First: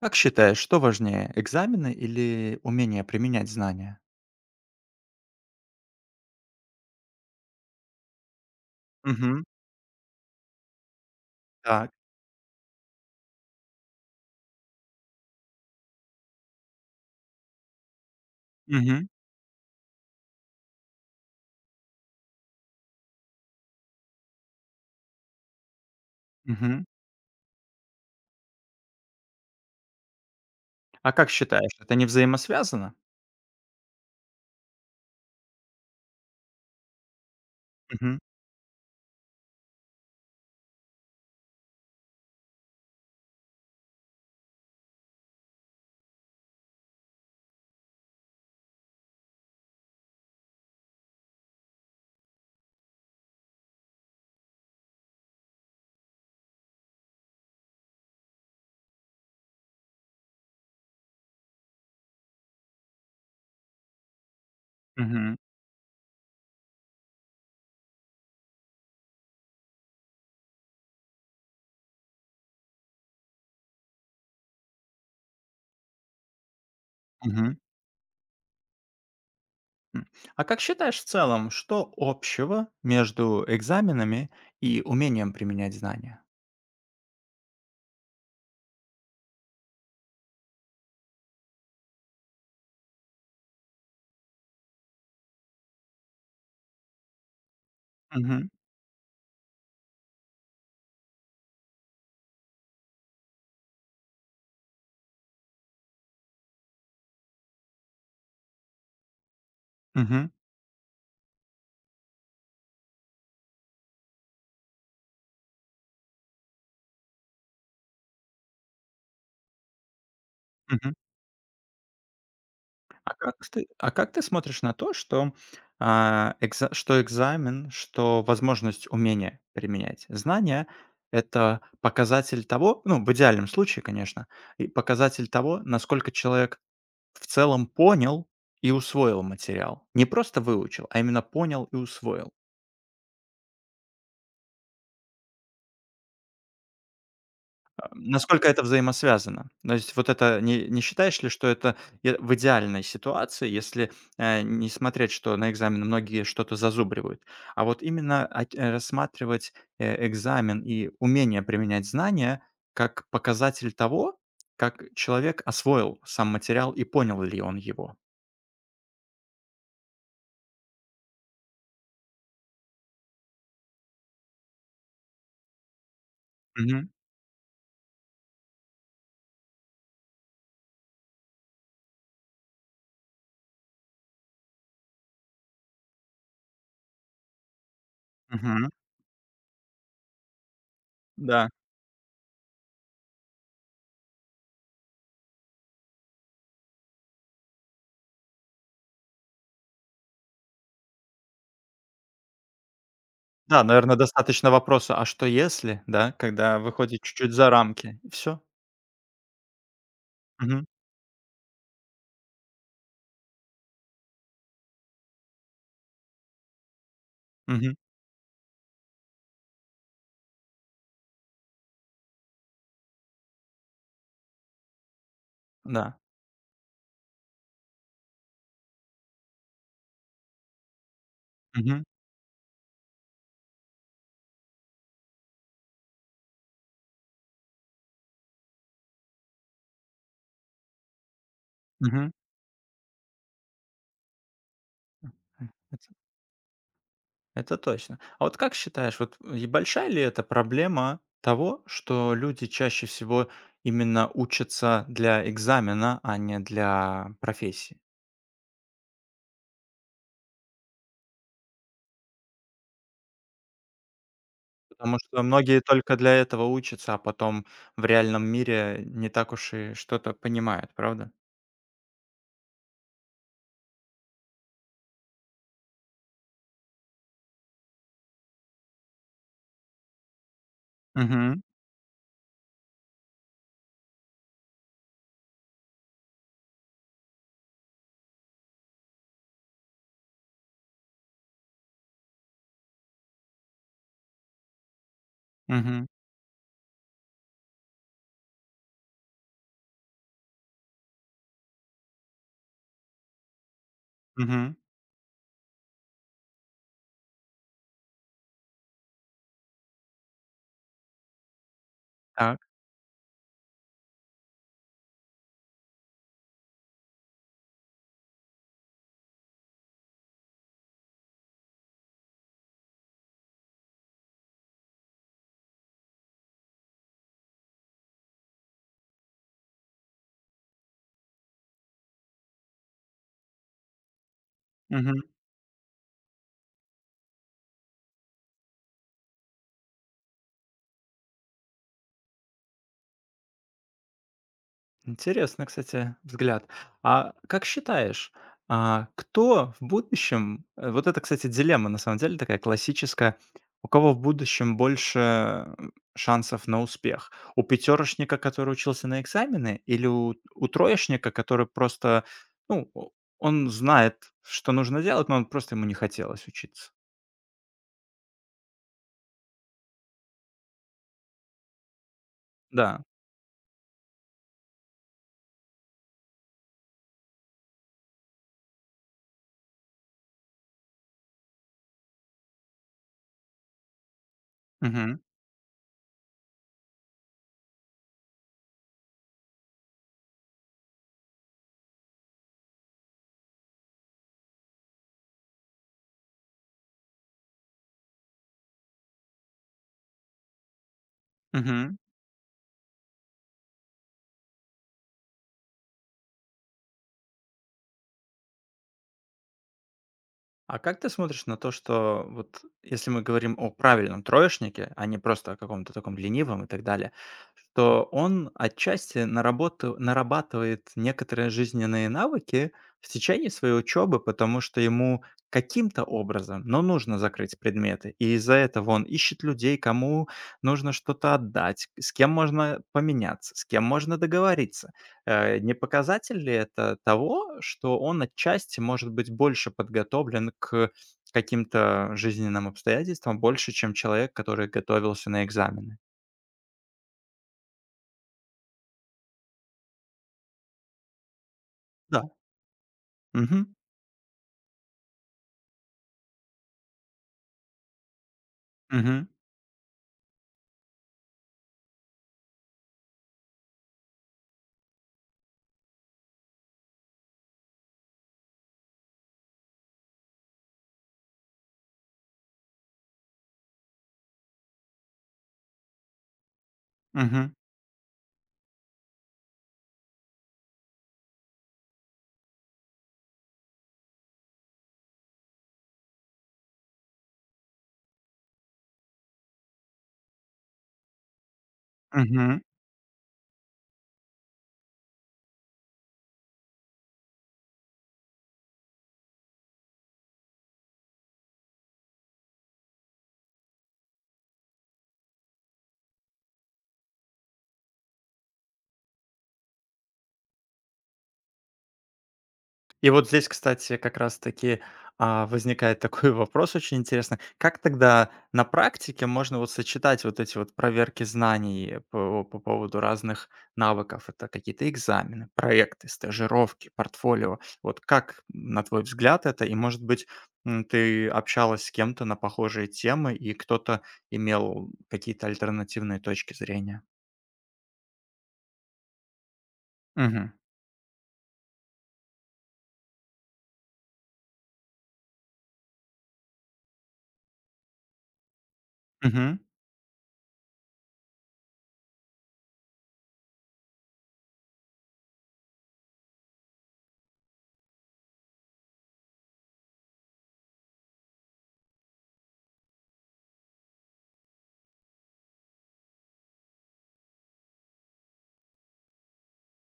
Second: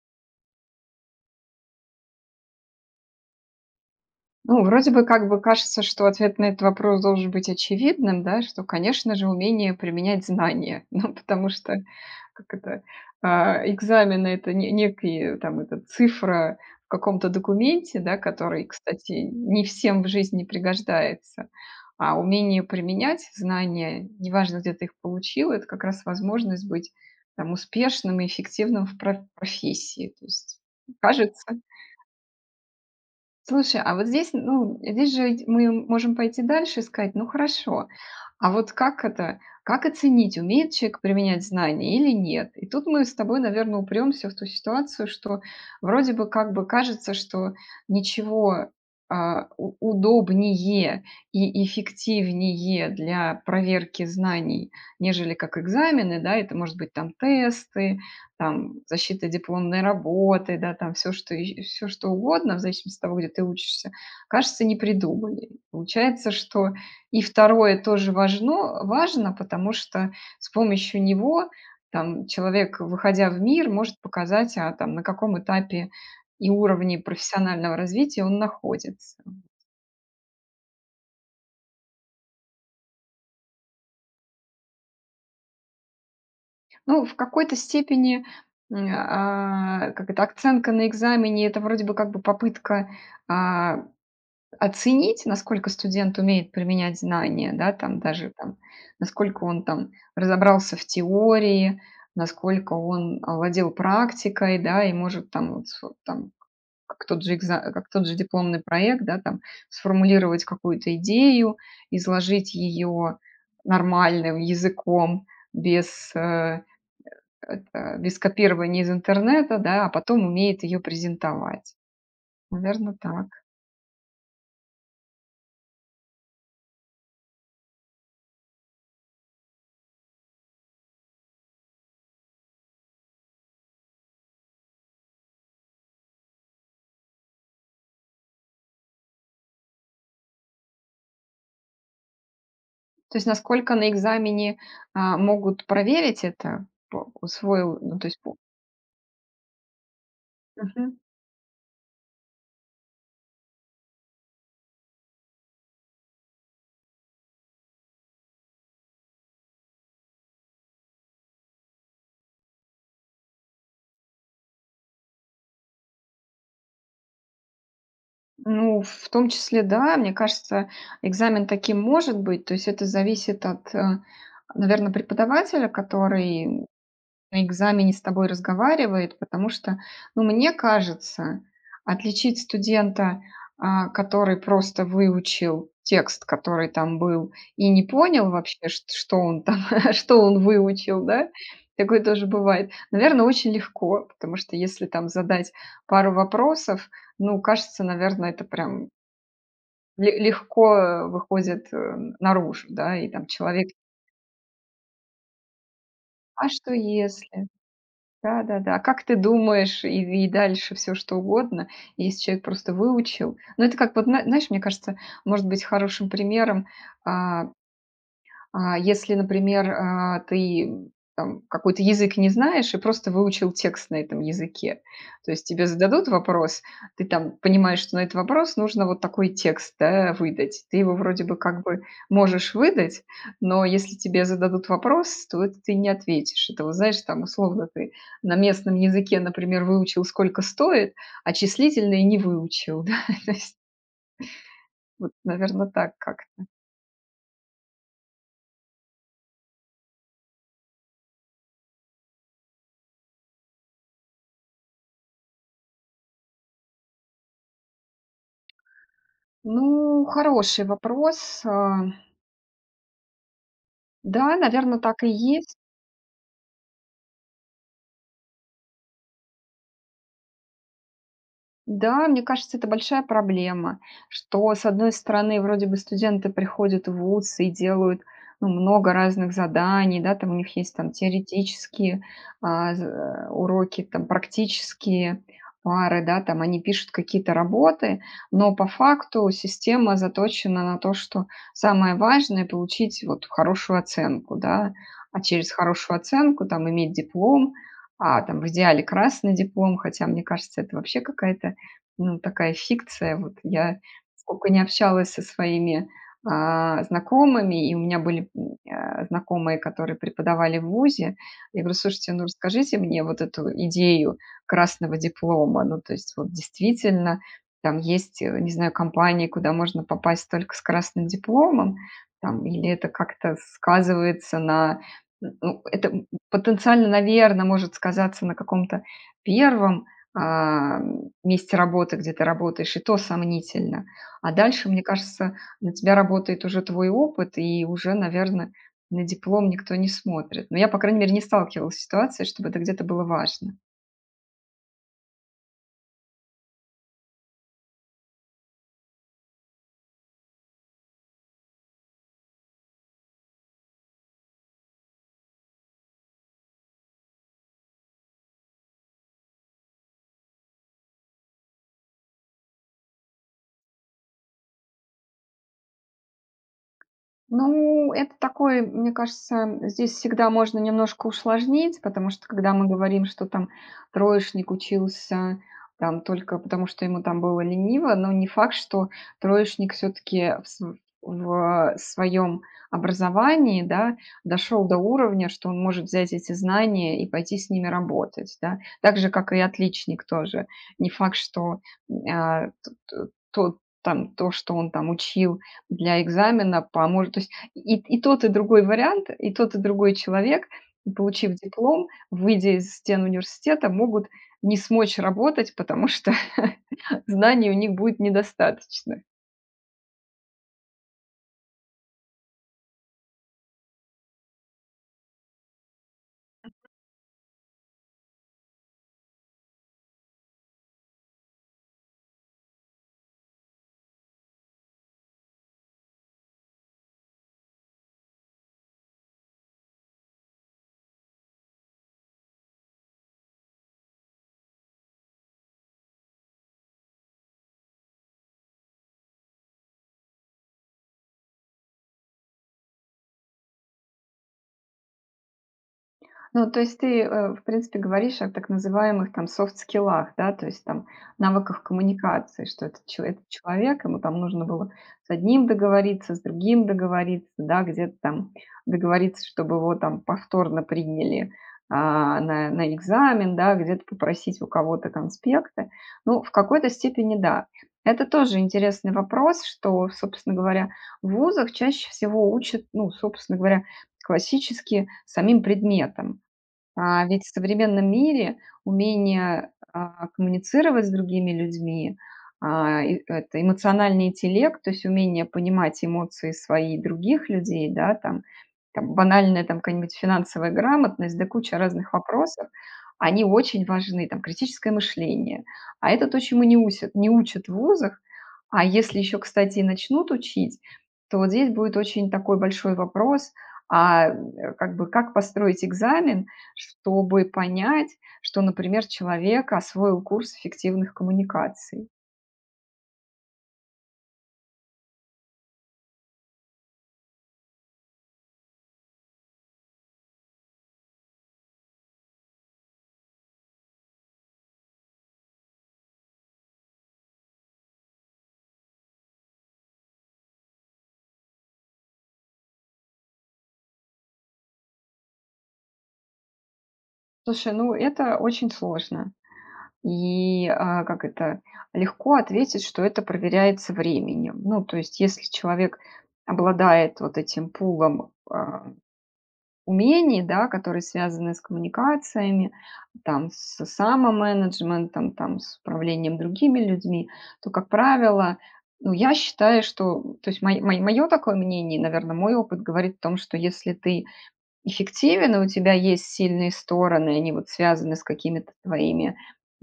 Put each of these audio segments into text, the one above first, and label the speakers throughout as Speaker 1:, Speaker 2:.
Speaker 1: Как считаешь, что важнее: экзамены или умение применять знания?
Speaker 2: Ну, вроде бы как бы кажется, что ответ на этот вопрос должен быть очевидным, да, что, конечно же,
Speaker 1: Мгм.
Speaker 2: умение применять знания, ну, потому что,
Speaker 1: Так.
Speaker 2: как это, экзамены– это не, некие, там, это цифра в каком-то документе, да, который,
Speaker 1: Мгм.
Speaker 2: кстати, не всем в жизни пригождается, а умение применять знания, неважно, где ты их получил, это как раз возможность
Speaker 1: Мгм.
Speaker 2: быть там, успешным и эффективным в профессии. То есть,
Speaker 1: А как
Speaker 2: кажется.
Speaker 1: считаешь, это не взаимосвязано?
Speaker 2: Слушай, а вот здесь, ну, здесь же ведь мы можем пойти дальше и сказать, ну хорошо,
Speaker 1: Мгм.
Speaker 2: а вот как это, как оценить, умеет человек применять знания или нет? И тут мы с тобой, наверное, упремся в ту ситуацию, что вроде бы как бы кажется, что ничего удобнее и эффективнее для проверки знаний, нежели как экзамены, да, это может быть там тесты, там защита дипломной работы, да, там все что угодно, в зависимости от того, где ты учишься, кажется, не
Speaker 1: Мгм.
Speaker 2: придумали. Получается, что и второе тоже важно, потому что с помощью него там человек, выходя в мир, может показать, там на каком этапе и уровне
Speaker 1: Мгм.
Speaker 2: профессионального развития он находится.
Speaker 1: М. А как считаешь в целом, что общего между экзаменами и умением применять знания?
Speaker 2: Ну, в какой-то степени, как это, оценка на экзамене- это вроде бы как бы попытка, а, оценить, насколько студент умеет применять знания, да, там даже
Speaker 1: Мгм.
Speaker 2: там, насколько он там разобрался в теории, насколько он овладел практикой, да, и может там, вот с там, как тот же дипломный проект, да, там
Speaker 1: Мгм.
Speaker 2: сформулировать какую-то идею, изложить ее нормальным языком, без без копирования из интернета, да, а потом умеет ее
Speaker 1: Мгм.
Speaker 2: презентовать. Наверное,
Speaker 1: А
Speaker 2: так.
Speaker 1: как ты, а как ты смотришь на то, что, а, экза что экзамен, что возможность умения применять знания — это показатель того, ну, в идеальном случае, конечно, и показатель того, насколько человек в целом понял и усвоил материал. Не просто выучил, а именно понял и усвоил.
Speaker 2: То есть насколько на экзамене, могут проверить это, по усвоил, ну, то есть по.
Speaker 1: Насколько это взаимосвязано? То есть вот это не
Speaker 2: Мгм.
Speaker 1: считаешь ли, что это я в идеальной ситуации, если, не смотреть, что на экзамене многие что-то зазубривают, а вот именно ат рассматривать, экзамен и умение применять знания как показатель того, как человек освоил сам материал и понял ли он его?
Speaker 2: Ну, в том числе, да, мне кажется, экзамен таким может быть. То есть это зависит от, наверное, преподавателя, который
Speaker 1: Мгм,
Speaker 2: на экзамене с тобой разговаривает, потому что, ну, мне кажется, отличить студента, который просто выучил текст, который там был, и не понял вообще,
Speaker 1: мгм.
Speaker 2: шт что он там, что он выучил, да,
Speaker 1: Да.
Speaker 2: такое тоже бывает, наверное, очень легко, потому что если там задать пару вопросов, ну, кажется, наверное, это прям ле легко, выходит, наружу, да, и там
Speaker 1: Да,
Speaker 2: человек:
Speaker 1: наверное, достаточно вопроса: «А что если?» Да,
Speaker 2: "А
Speaker 1: когда
Speaker 2: что
Speaker 1: выходит чуть-чуть
Speaker 2: если?"
Speaker 1: за рамки. Все?
Speaker 2: Да-да-да. А как ты думаешь, и дальше все что угодно. Если человек просто выучил. Но это как вот, знаешь, мне кажется, может быть хорошим примером, а если, например, ты, там, какой-то язык не знаешь и просто выучил текст на этом языке. То есть тебе
Speaker 1: Да.
Speaker 2: зададут вопрос, ты там понимаешь, что на этот вопрос нужно вот такой текст, да, выдать. Ты его вроде бы как бы можешь выдать, но если тебе зададут вопрос, то это ты не ответишь. Это вот знаешь, там условно ты на местном языке, например, выучил, сколько стоит, а числительные
Speaker 1: Мгм.
Speaker 2: не выучил, да. То есть вот,
Speaker 1: Мгм.
Speaker 2: наверное,
Speaker 1: Это
Speaker 2: так как.
Speaker 1: это точно. А вот как считаешь, вот, и большая ли это проблема того, что люди чаще всего именно учатся для экзамена, а не для профессии?
Speaker 2: Ну, хороший вопрос. Да, наверное,
Speaker 1: Потому
Speaker 2: так и
Speaker 1: что
Speaker 2: есть.
Speaker 1: многие только для этого учатся, а потом в реальном мире не так уж и что-то понимают, правда?
Speaker 2: Да, мне кажется, это большая проблема, что, с одной стороны, вроде бы студенты приходят в вуз и делают ну, много разных заданий, да, там у них есть там
Speaker 1: Угу.
Speaker 2: теоретические а, уроки, там практические пары, да, там они пишут какие-то работы, но по факту система заточена на то, что самое важное получить вот хорошую оценку, да, а через
Speaker 1: Угу.
Speaker 2: хорошую оценку там иметь диплом, а там в идеале красный диплом, хотя мне кажется, это вообще какая-то ну, такая фикция. Вот я сколько
Speaker 1: Угу.
Speaker 2: не общалась со своими, знакомыми, и у меня были, знакомые, которые преподавали в вузе. Я говорю: "Слушайте, ну,
Speaker 1: Так.
Speaker 2: расскажите мне вот эту идею красного диплома". Ну, то есть вот действительно там есть, не знаю, компании, куда можно попасть только с красным дипломом, там, или это как-то сказывается на ну, это, потенциально, наверно, может сказаться на каком-то первом а, месте работы, где ты работаешь, и то сомнительно. А дальше, мне
Speaker 1: Мгм.
Speaker 2: кажется, на тебя работает уже твой опыт, и уже, наверное, на диплом никто не смотрит. Но я, по крайней мере, не сталкивалась с ситуацией, чтобы это где-то было важно.
Speaker 1: Интересно, кстати, взгляд. А как считаешь, кто в будущем вот это, кстати, дилемма, на самом деле, такая классическая. У кого в будущем больше шансов на успех? У пятерочника, который учился на экзамены, или у троечника, который просто, ну, он знает, что нужно делать, но он просто ему не хотелось учиться?
Speaker 2: Ну, это такой, мне кажется, здесь всегда можно немножко усложнить, потому что когда мы
Speaker 1: Да.
Speaker 2: говорим, что там троечник учился там только потому, что ему там было лениво, но не факт, что троечник все-таки в своем образовании, да, дошел до уровня, что он может взять эти знания и пойти с ними работать, да. Так же, как и отличник тоже. Не факт, что а, т- т- то, что он там учил, для экзамена поможет. То есть и тот, и другой вариант, и тот, и другой человек, получив
Speaker 1: Мгм.
Speaker 2: диплом, выйдя из стен университета, могут не смочь работать, потому что знаний у них будет недостаточно.
Speaker 1: А как ты смотришь на то, что вот если мы говорим о правильном троечнике, а не просто о каком-то таком ленивом и так далее, что он отчасти нарабатывает некоторые жизненные навыки в течение своей учебы, потому что ему каким-то образом, но нужно закрыть предметы. И из-за этого он ищет людей, кому нужно что-то отдать, с кем можно поменяться, с кем можно договориться. Не показатель ли это того, что он отчасти может быть больше подготовлен к каким-то жизненным обстоятельствам больше, чем человек, который готовился на экзамены?
Speaker 2: Ну, то есть ты, в принципе, говоришь о так называемых там софт-скиллах, да, то есть там навыках
Speaker 1: Да.
Speaker 2: коммуникации, что этот
Speaker 1: Мгм.
Speaker 2: человек, ему там нужно было с одним договориться, с другим договориться, да, где-то там
Speaker 1: Мгм.
Speaker 2: договориться, чтобы его там повторно приняли, на экзамен, да, где-то попросить у кого-то конспекты. Ну, в какой-то степени да. Это тоже интересный вопрос, что, собственно говоря, в вузах чаще всего учат, ну, собственно говоря, классически самим предметом. А ведь в
Speaker 1: Мгм.
Speaker 2: современном мире умение, коммуницировать с другими людьми, и это эмоциональный интеллект, то есть умение понимать эмоции свои и других людей, да, там, там банальная там какая-нибудь финансовая грамотность, да куча разных
Speaker 1: Мгм.
Speaker 2: вопросов, они очень важны, там критическое мышление. А это то, чему не учат в вузах. А если еще, кстати, и начнут учить, то вот здесь будет очень такой большой вопрос, как бы как построить экзамен, чтобы понять, что, например, человек освоил курс эффективных коммуникаций?
Speaker 1: И вот здесь, кстати, как раз-таки, возникает такой вопрос очень интересный. Как тогда на практике можно вот сочетать вот эти вот проверки знаний по поводу разных навыков? Это какие-то экзамены, проекты, стажировки, портфолио. Вот как, на твой взгляд, это? И, может быть, ты общалась с кем-то на похожие темы, и кто-то имел какие-то альтернативные точки зрения?
Speaker 2: Слушай, ну это очень сложно.
Speaker 1: Угу,
Speaker 2: И как это легко ответить, что это проверяется временем. Ну, то есть, если человек обладает вот этим пулом
Speaker 1: угу,
Speaker 2: умений, да, которые связаны с коммуникациями, там, с самоменеджментом, там, с управлением другими людьми, то, как правило, ну, я считаю, что, то есть мое такое мнение, наверное, мой опыт говорит о том, что если ты эффективен, и у тебя есть сильные стороны, они вот связаны с какими-то твоими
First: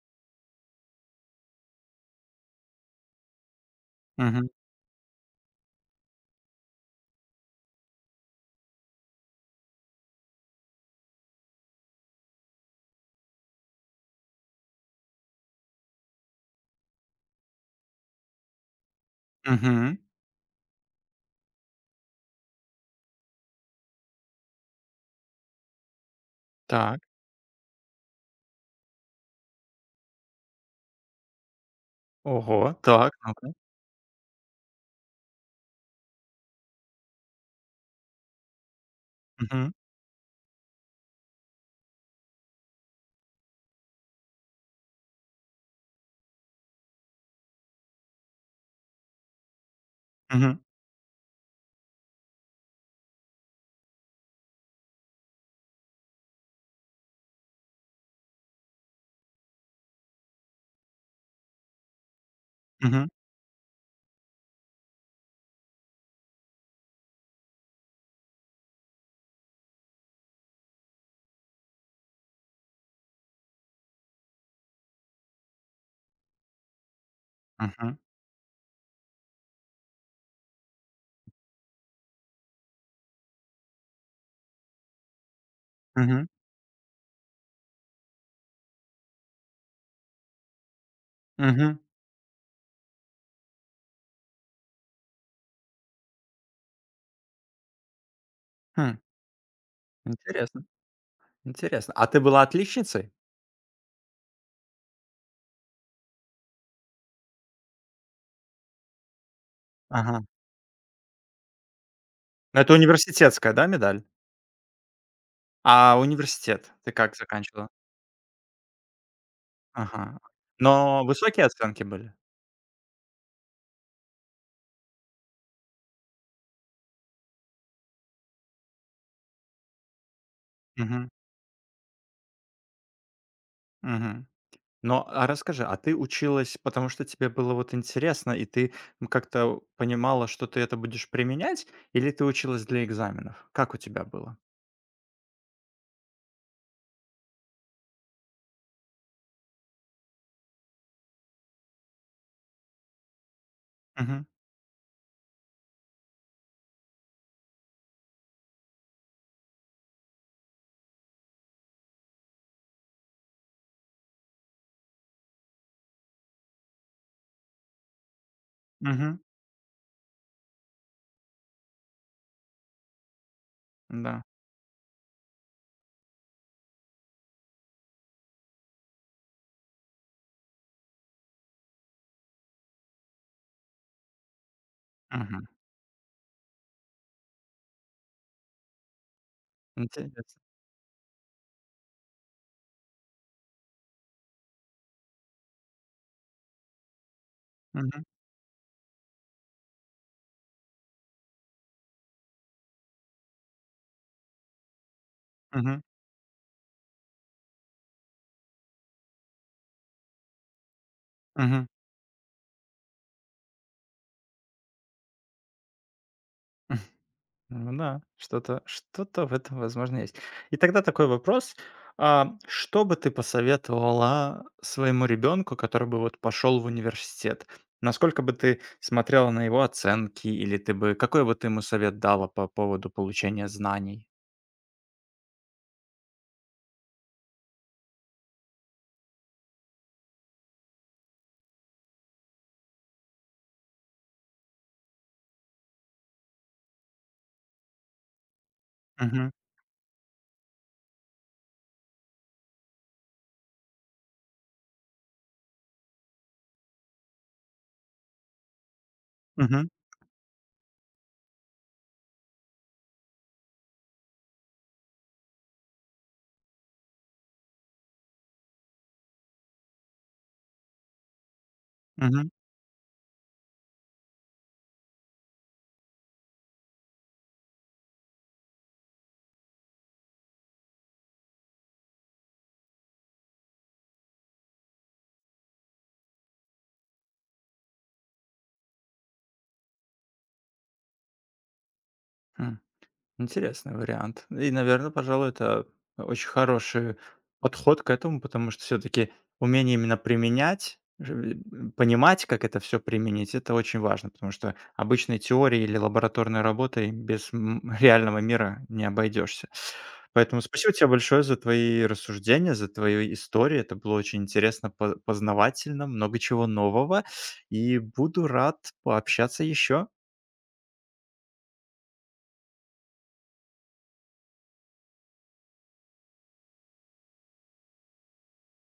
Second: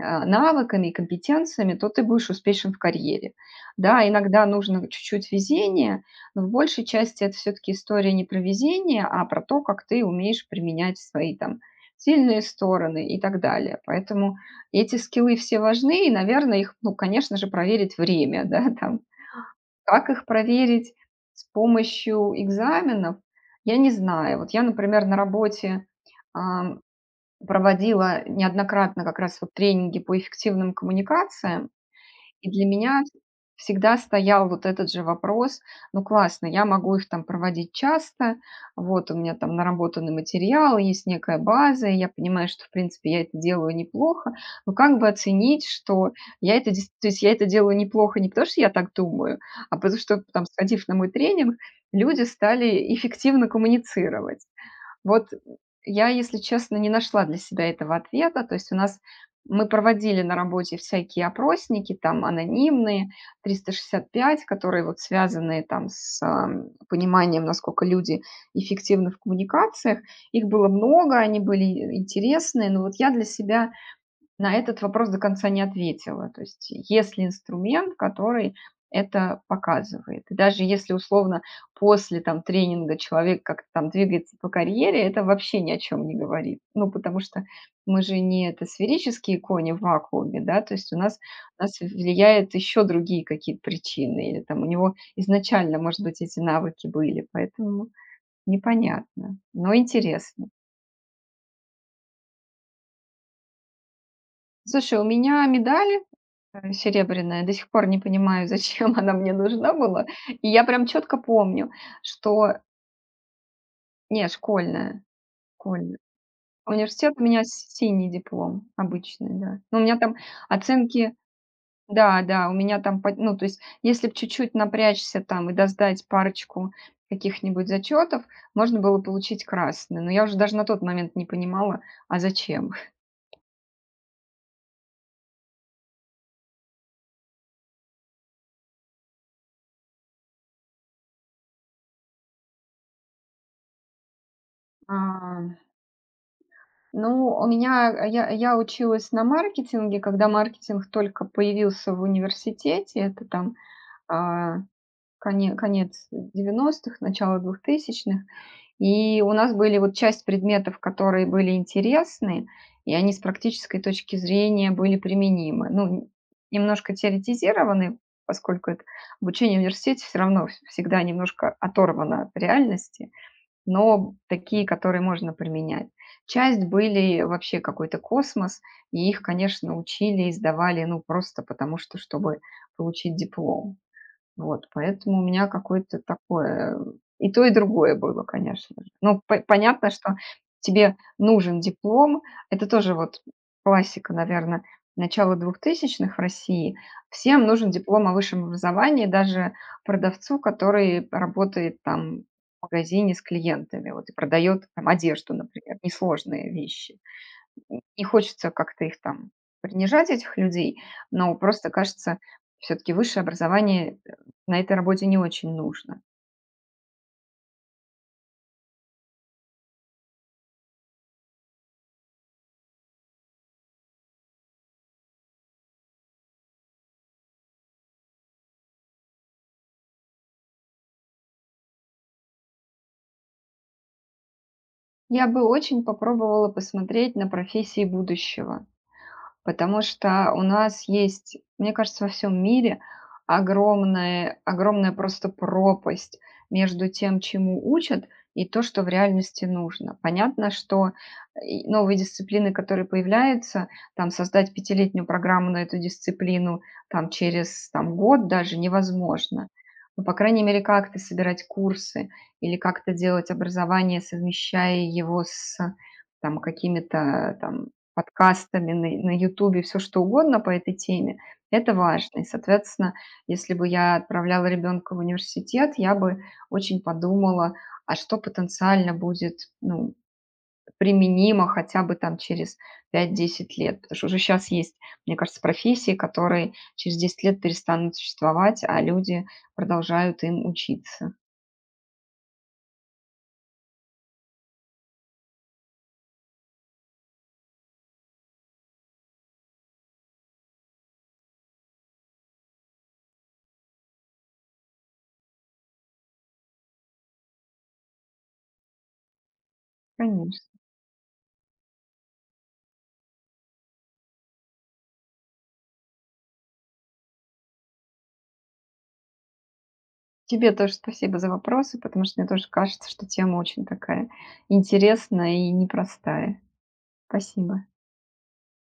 Speaker 2: навыками и компетенциями, то ты будешь успешен в карьере. Да, иногда
Speaker 1: угу,
Speaker 2: нужно вот чуть-чуть везения, но в большей части это все-таки история не про везение, а про то, как ты умеешь применять свои там сильные стороны и так далее. Поэтому эти скиллы все важны, и, наверное, их, ну, конечно же, проверить время, да, там.
Speaker 1: угу.
Speaker 2: Как их проверить с помощью экзаменов, я не знаю. Вот я, например, на работе,
Speaker 1: Так.
Speaker 2: проводила неоднократно как раз вот тренинги по эффективным коммуникациям, и для
Speaker 1: Ого.
Speaker 2: меня
Speaker 1: Так. Ну-ка.
Speaker 2: всегда стоял вот этот же вопрос: "Ну, классно, я могу их там проводить часто, вот у меня там
Speaker 1: Мгм.
Speaker 2: наработанный материал, есть некая база, и я понимаю, что, в принципе, я это делаю неплохо. Но как бы оценить, что я это дес то есть я это делаю неплохо не потому, что я так думаю, а потому что, там,
Speaker 1: Мгм.
Speaker 2: сходив на мой тренинг, люди стали эффективно коммуницировать?" Вот я, если честно, не нашла для себя этого ответа. То есть у нас мы проводили на работе всякие опросники, там
Speaker 1: Мгм,
Speaker 2: анонимные, 365, которые вот связаны там с пониманием, насколько люди эффективны в коммуникациях. Их было много, они были интересные, но вот я для себя на этот вопрос до конца не ответила. То есть, есть ли инструмент,
Speaker 1: мгм,
Speaker 2: который это показывает? И даже если условно после там тренинга человек как-то там двигается по карьере, это вообще ни о чем не
Speaker 1: мгм,
Speaker 2: говорит. Ну, потому что мы же не это сферические кони в вакууме, да, то есть у нас
Speaker 1: мгм.
Speaker 2: влияет еще другие какие-то причины, или там у него изначально, может быть, эти навыки были, поэтому
Speaker 1: Хм,
Speaker 2: непонятно, но интересно.
Speaker 1: интересно, интересно. А ты была отличницей?
Speaker 2: Слушай, у меня медаль серебряная. До сих пор не понимаю, зачем она мне нужна была.
Speaker 1: Ага.
Speaker 2: И я прям четко помню, что
Speaker 1: Но это университетская, да, медаль?
Speaker 2: не, школьная, школьная.
Speaker 1: А университет ты
Speaker 2: Университет
Speaker 1: как
Speaker 2: у меня
Speaker 1: заканчивала?
Speaker 2: синий диплом обычный, да. Но у меня там
Speaker 1: Ага. Но
Speaker 2: оценки,
Speaker 1: высокие оценки были?
Speaker 2: да, да, у меня там, ну, то есть, если б чуть-чуть напрячься там и доздать парочку каких-нибудь зачетов, можно было получить красный. Но я уже даже на тот
Speaker 1: Мгм,
Speaker 2: момент не понимала, а зачем.
Speaker 1: мгм. Но, а расскажи, а ты училась, потому что тебе было вот интересно, и ты, как-то понимала, что ты это будешь применять, или ты училась для экзаменов? Как у тебя было?
Speaker 2: Ну, у меня, я училась на маркетинге, когда маркетинг только появился в университете. Это там,
Speaker 1: Мгм,
Speaker 2: а, конец 90-х, начало 2000-х, и у нас были вот часть предметов, которые были интересны, и они с практической точки зрения были применимы. Ну, немножко теоретизированы, поскольку это
Speaker 1: мгм,
Speaker 2: обучение в университете все равно вс всегда немножко оторвано от реальности, но
Speaker 1: да,
Speaker 2: такие, которые можно применять. Часть были вообще какой-то космос, и их, конечно, учили, издавали, ну, просто потому что, чтобы получить диплом. Вот, поэтому у меня
Speaker 1: мгм.
Speaker 2: какое-то такое, и то, и другое было, конечно же. Ну, по понятно, что
Speaker 1: Интересно.
Speaker 2: тебе нужен диплом. Это тоже вот классика, наверное, начала 2000-х в России. Всем нужен
Speaker 1: Мгм,
Speaker 2: диплом о высшем образовании, даже продавцу, который работает там в магазине с клиентами, вот и продает там одежду, например,
Speaker 1: мгм,
Speaker 2: несложные вещи. Не хочется как-то их там принижать, этих людей, но
Speaker 1: мгм.
Speaker 2: просто, кажется, все таки высшее образование, на этой работе не очень нужно.
Speaker 1: Ну да, что-то в этом, возможно, есть. И тогда такой вопрос: что бы ты посоветовала своему ребенку, который бы вот пошел в университет? Насколько бы ты смотрела на его оценки, или ты бы какой бы ты ему совет дала по поводу получения знаний?
Speaker 2: Я бы очень попробовала посмотреть на профессии будущего. Потому что у нас есть, мне кажется, во всем мире огромная, огромная просто пропасть между тем, чему учат, и то, что в
Speaker 1: Мгм.
Speaker 2: реальности нужно. Понятно, что и новые дисциплины, которые появляются, там создать пятилетнюю программу на эту дисциплину там, через там, год даже невозможно.
Speaker 1: Мгм.
Speaker 2: Но, по крайней мере, как-то собирать курсы или как-то делать образование, совмещая его с там, какими-то там, подкастами на "Ютубе", все что угодно по этой теме, это важно. И,
Speaker 1: Мгм.
Speaker 2: соответственно, если бы я отправляла ребенка в университет, я бы очень подумала, а что потенциально будет, ну, применимо хотя бы там через 5-10 лет. Потому что уже сейчас есть, мне кажется, профессии, которые через 10 лет перестанут существовать, а люди продолжают им учиться.
Speaker 1: Интересный вариант. И, наверное, пожалуй, это очень хороший подход к этому, потому что все-таки умение именно применять, понимать, как это все применить, это очень важно, потому что обычной теорией или лабораторной работой без реального мира не обойдешься. Поэтому
Speaker 2: Конечно.
Speaker 1: спасибо тебе большое за твои рассуждения, за твою историю. Это было очень интересно, познавательно, много чего нового. И буду рад пообщаться еще.
Speaker 2: Тебе тоже спасибо за вопросы, потому что мне тоже кажется, что тема очень такая интересная и непростая. Спасибо.